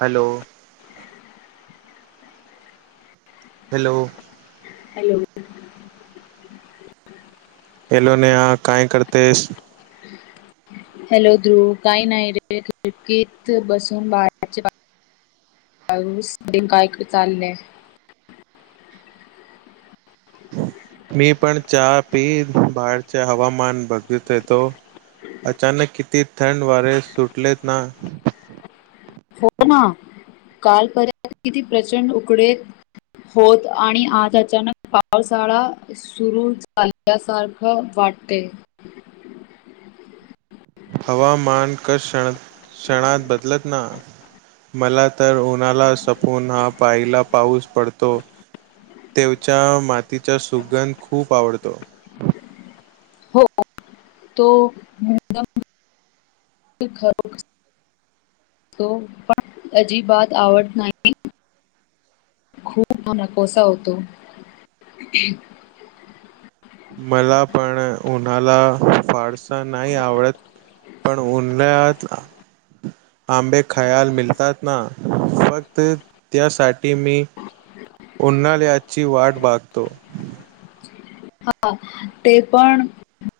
Hello. Hello. Hello hello Neha काय करतेस hello Dhruv काही नाही रे खिडकीत बसून बाळाच्या [unintelligible] चेस काय चालले मी पण चहा पी बाहेरचे हवामान बघत होतो अचानक किती थंड वारे सुटलेत ना हो ना कालपर्यंत किती प्रचंड उकडे होत आणि आज अचानक पावसाळा सुरू झाल्यासारखं वाटतय. हवामान क कषण क्षणात बदलत ना मला तर उन्हाला सपून ह पायला पाऊस पडतो तेवच्या मातीचा सुगंध खूप आवडतो हो तोदम [unintelligible] खरोख [unintelligible] पण अजिबात आवडत नाही खूप नकोसा होतो मला पण उन्हाला फारसा नाही आवडत पण उन्हाळ्यात आंबे खायाला मिळतात ना फक्त त्यासाठी मी उन्हाळ्याची वाट बागतो हा ते पण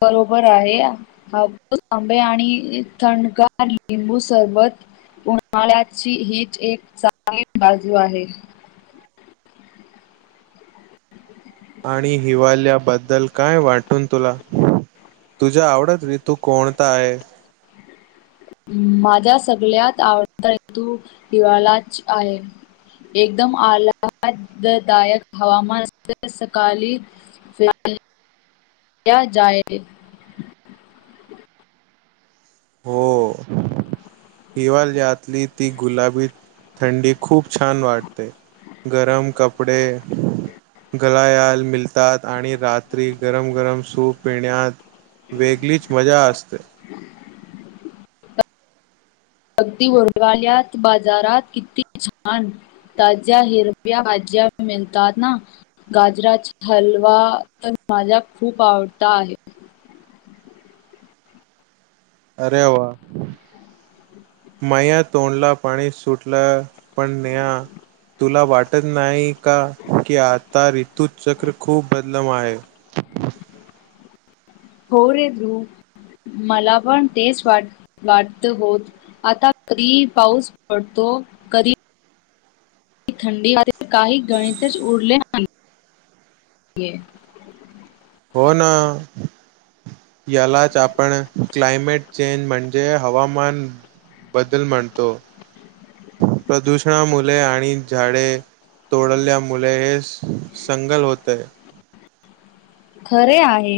बरोबर आहे आंबे आणि थंडगार लिंबू सरबत उन्हाळ्याची हीच एक चांगली बाजू आहे आणि हिवालयाबद्दल काय वाटून तुला तुझ्या आवडत ऋतू कोणता आहे माझा सगळ्यात आवडता ऋतू हिवाळाच आहे एकदम आ [unintelligible] दायक हवामान सकाळी फिर जाय [unintelligible] हो हिवाळीतली ती गुलाबी थंडी खूप छान वाटते गरम कपडे गळायाल मिळतात आणि रात्री गरम गरम सूप पिण्यात वेगळीच मजा असते अगदी हिवाल्यात बाजारात किती छान ताज्या हिरव्या भाज्या मिळतात ना, गाजराचा हलवा तर माझा खूप आवडता आहे. अरे वा माया तोंडला पाणी सुटलं. पण नेहा तुला वाट टत नाही का की आता रीतुचक्र खूप बदलम आहे. हो रे ध्रुव मला पण तेच वाट वाटत होत आता कधी पाऊस पडतो कधी थंडी मध्ये काही गणितच उरले नाही. हो ना यालाच आपण क्लायमेट चेंज म्हणजे हवामान बदल म्हणतो. प्रदूषणा मुले आणि झाडे तोडल्या मुले हे संगल होतय. खरे आहे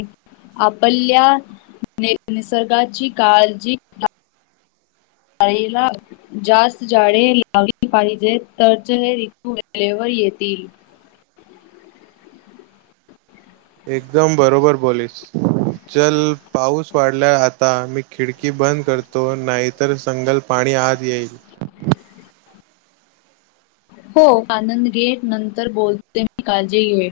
आपल्या निसर्गाची काळजी जाळेला जास्त जाडे लावली पाहिजेत, तरच हे रितू वेळेवर येतील. एकदम बरोबर बोलीस चल पाऊस वाढलाय आता मी खिडकी बंद करतो, नाहीतर संगल पाणी आत येईल. हो आनंद घे. नंतर बोलते मी काळजी घे.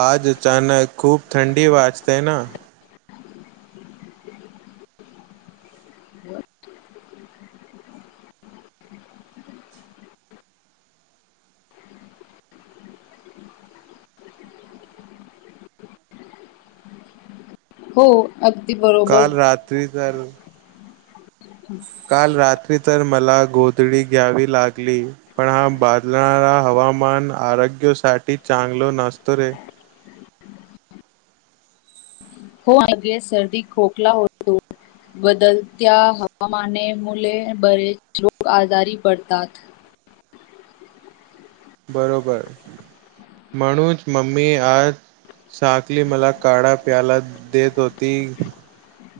आज अचानक खूप थंडी वाजते ना. हो. अगदी बरोबर. काल रात्री तर काल रात्री तर मला गोधडी घ्यावी लागली. पण हा बादलारा हवामान आरोग्यासाठी चांगल नसतो रे. हो अरे सर्दी खोकला होतो. बदलत्या हवामाने मुले बरेच लोक आजारी पडतात. बरोबर. म्हणूनच मम्मी आज साकली मला काढा प्यायला देत होती,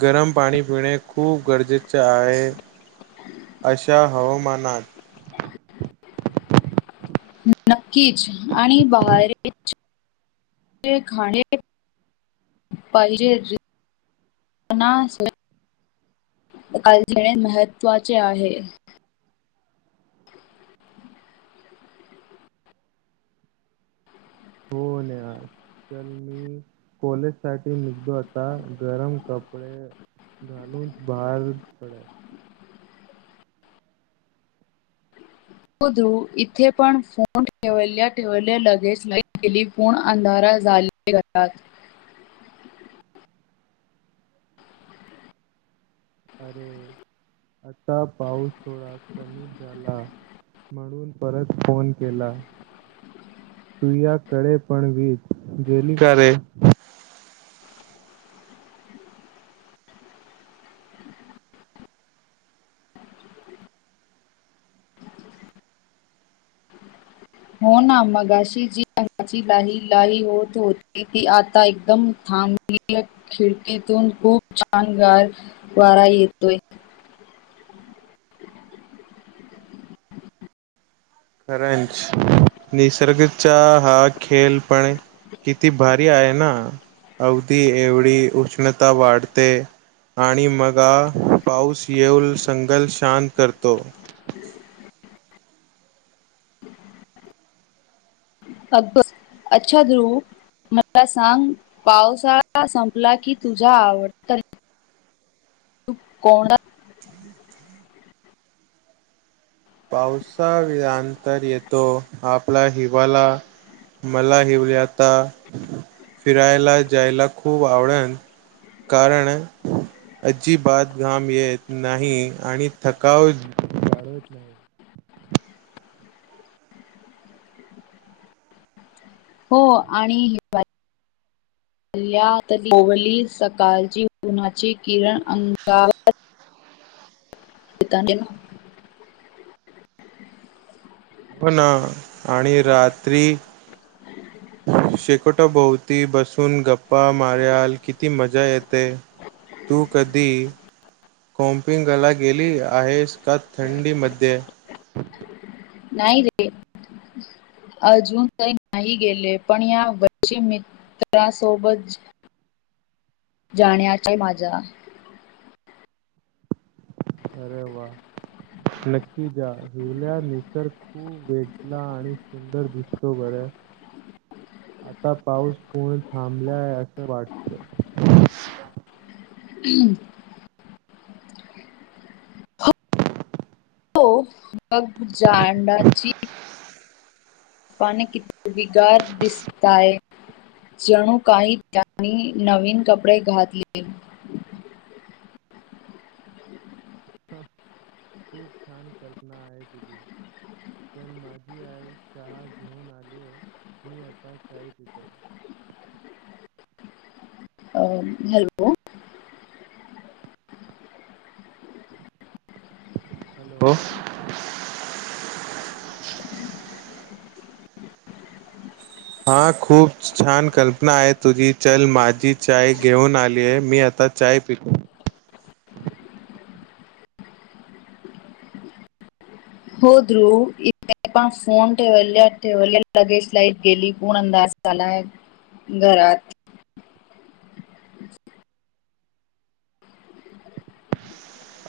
गरम पाणी पिणे खूप गरजेचे आहे. अशा हवामानात नक्कीच आणि बहेारी [unintelligible] खाणे पाहिजेल घेणे जेवणा [unintelligible] महत्वाचे आहे. हो न आज चल मी कॉलेज साठी निघतो आता गरम कपडे घालून बाहेर पड ध्रुव इथे पण फोंन ठेवल्या ठेवल्या लगेच लाईट गेली. पूर्ण अंधारा झाले घरात. अरे आता पाऊस थोडा कमी झाला म्हणून परत फोन केला. तू या कडे पण वीज गेली का रे. हो ना मगाशी जी अंगाची लाही लाई होत होती ती आता एकदम थांबली खिडकीतून खूप छान गार वारा येतोय. खरंज निसर्गाचा हा खेळ पण किती भारी आहे ना अवदी एवढी उष्णता वाढते, आणि मगा पाऊस येऊन संगल शांत करतो. अकबर अच्छा ध्रुव मला सांग पावसा संपला की तुझा आवड कोणा पावसाल्यातर येतो आपला हिवाळा मला हिवल्याता फिरायला जायला खूप आवडन कारण अजिबात घाम येत नाही आणि थकाव जानवत नाही. हो आणि हिवाळी सकाळची उन्हाची किरण अंगावर येत ना. हो ना. आणि रात्री शेकोट बसुन ती बसून गप्पा मार्याल किती मजा येते तू कधी कोमपिंगला गेली आहेस का थंडी मध्ये. नाही रे अजून काही नाही गेले पण या वर्षी मित्रासोबत जाण्याचा माझाआहे. [inaudible] नक्की जा. हिवल्या निसर्ग खूप वेगला आणि सुंदर दिसतो बर आता पाऊस पूर्ण थांबलाय असं वाटत. हम्म हो मग जाण्याची पाने किती हिरवी गार दिसतायत. जनु काही त्यांनी नवीन कपडे घातले. खूप छान कल्पना आहे तुझी. तर माझी आई चहा घेऊन आलीय मी आता चाय पितो. अ हॅलो. हॅलो. हा खूप छान कल्पना आहे तुझी, चल माझी चाय घेऊन आलीय मी आता चाय पितो. हो ध्रुव इथ पण फोन ठेवल्या ठेवल्या लगेज लाईट गेली पूर्ण अंदार झालाय घरात.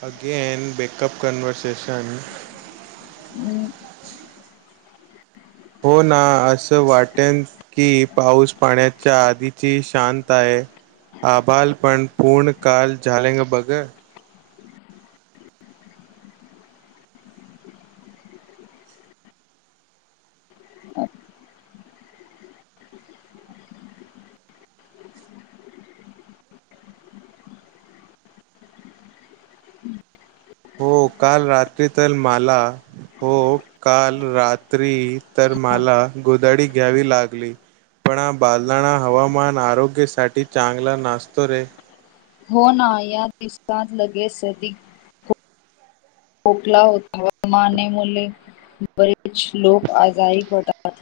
अगेन बेकअप कनवर्हर्सेेशन हम्म. हो ना असं वाटेन की पाऊस पाण्याच्या आधीची शांत आहे. आभाल पण पूर्ण काल झाले ग बघ. हो काल रात्री तर मला हो काल रात्री तर मला गोदडी घ्यावी लागली. पण बालदाणा हवामान आरोग्यासाठी चांगला नासतो रे. हो ना या ति सात लगे सदि खोकला होता हवामाने मुले बरे कुछ लोक आजाारी पडता अच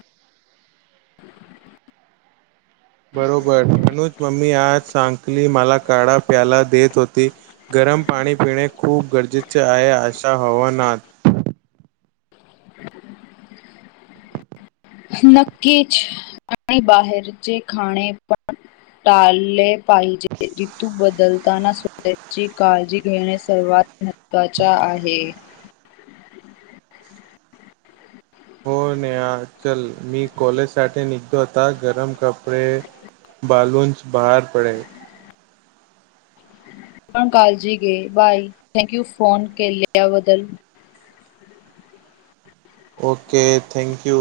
बरोबर अनुज मम्मी आज सांकली मला काढा प्यायला देत होती, गरम पाणी पिणे खूप गरजेचे आहे अशा हवानात. नक्कीच आणि बाहेरचे खाणे पण टाळले पाई जे ऋतु बदल ताना स्वतःची काळजी घेणे सर्वात महत्त्वाच्या आहे. हो नेहा चल मी कॉलेजसाठी निघतो होता गरम कपडे बलूनच बाहेर पडेल. पण कालजी गे बाय. थॅंक यू फोन केलिया बदल. Okay thank you.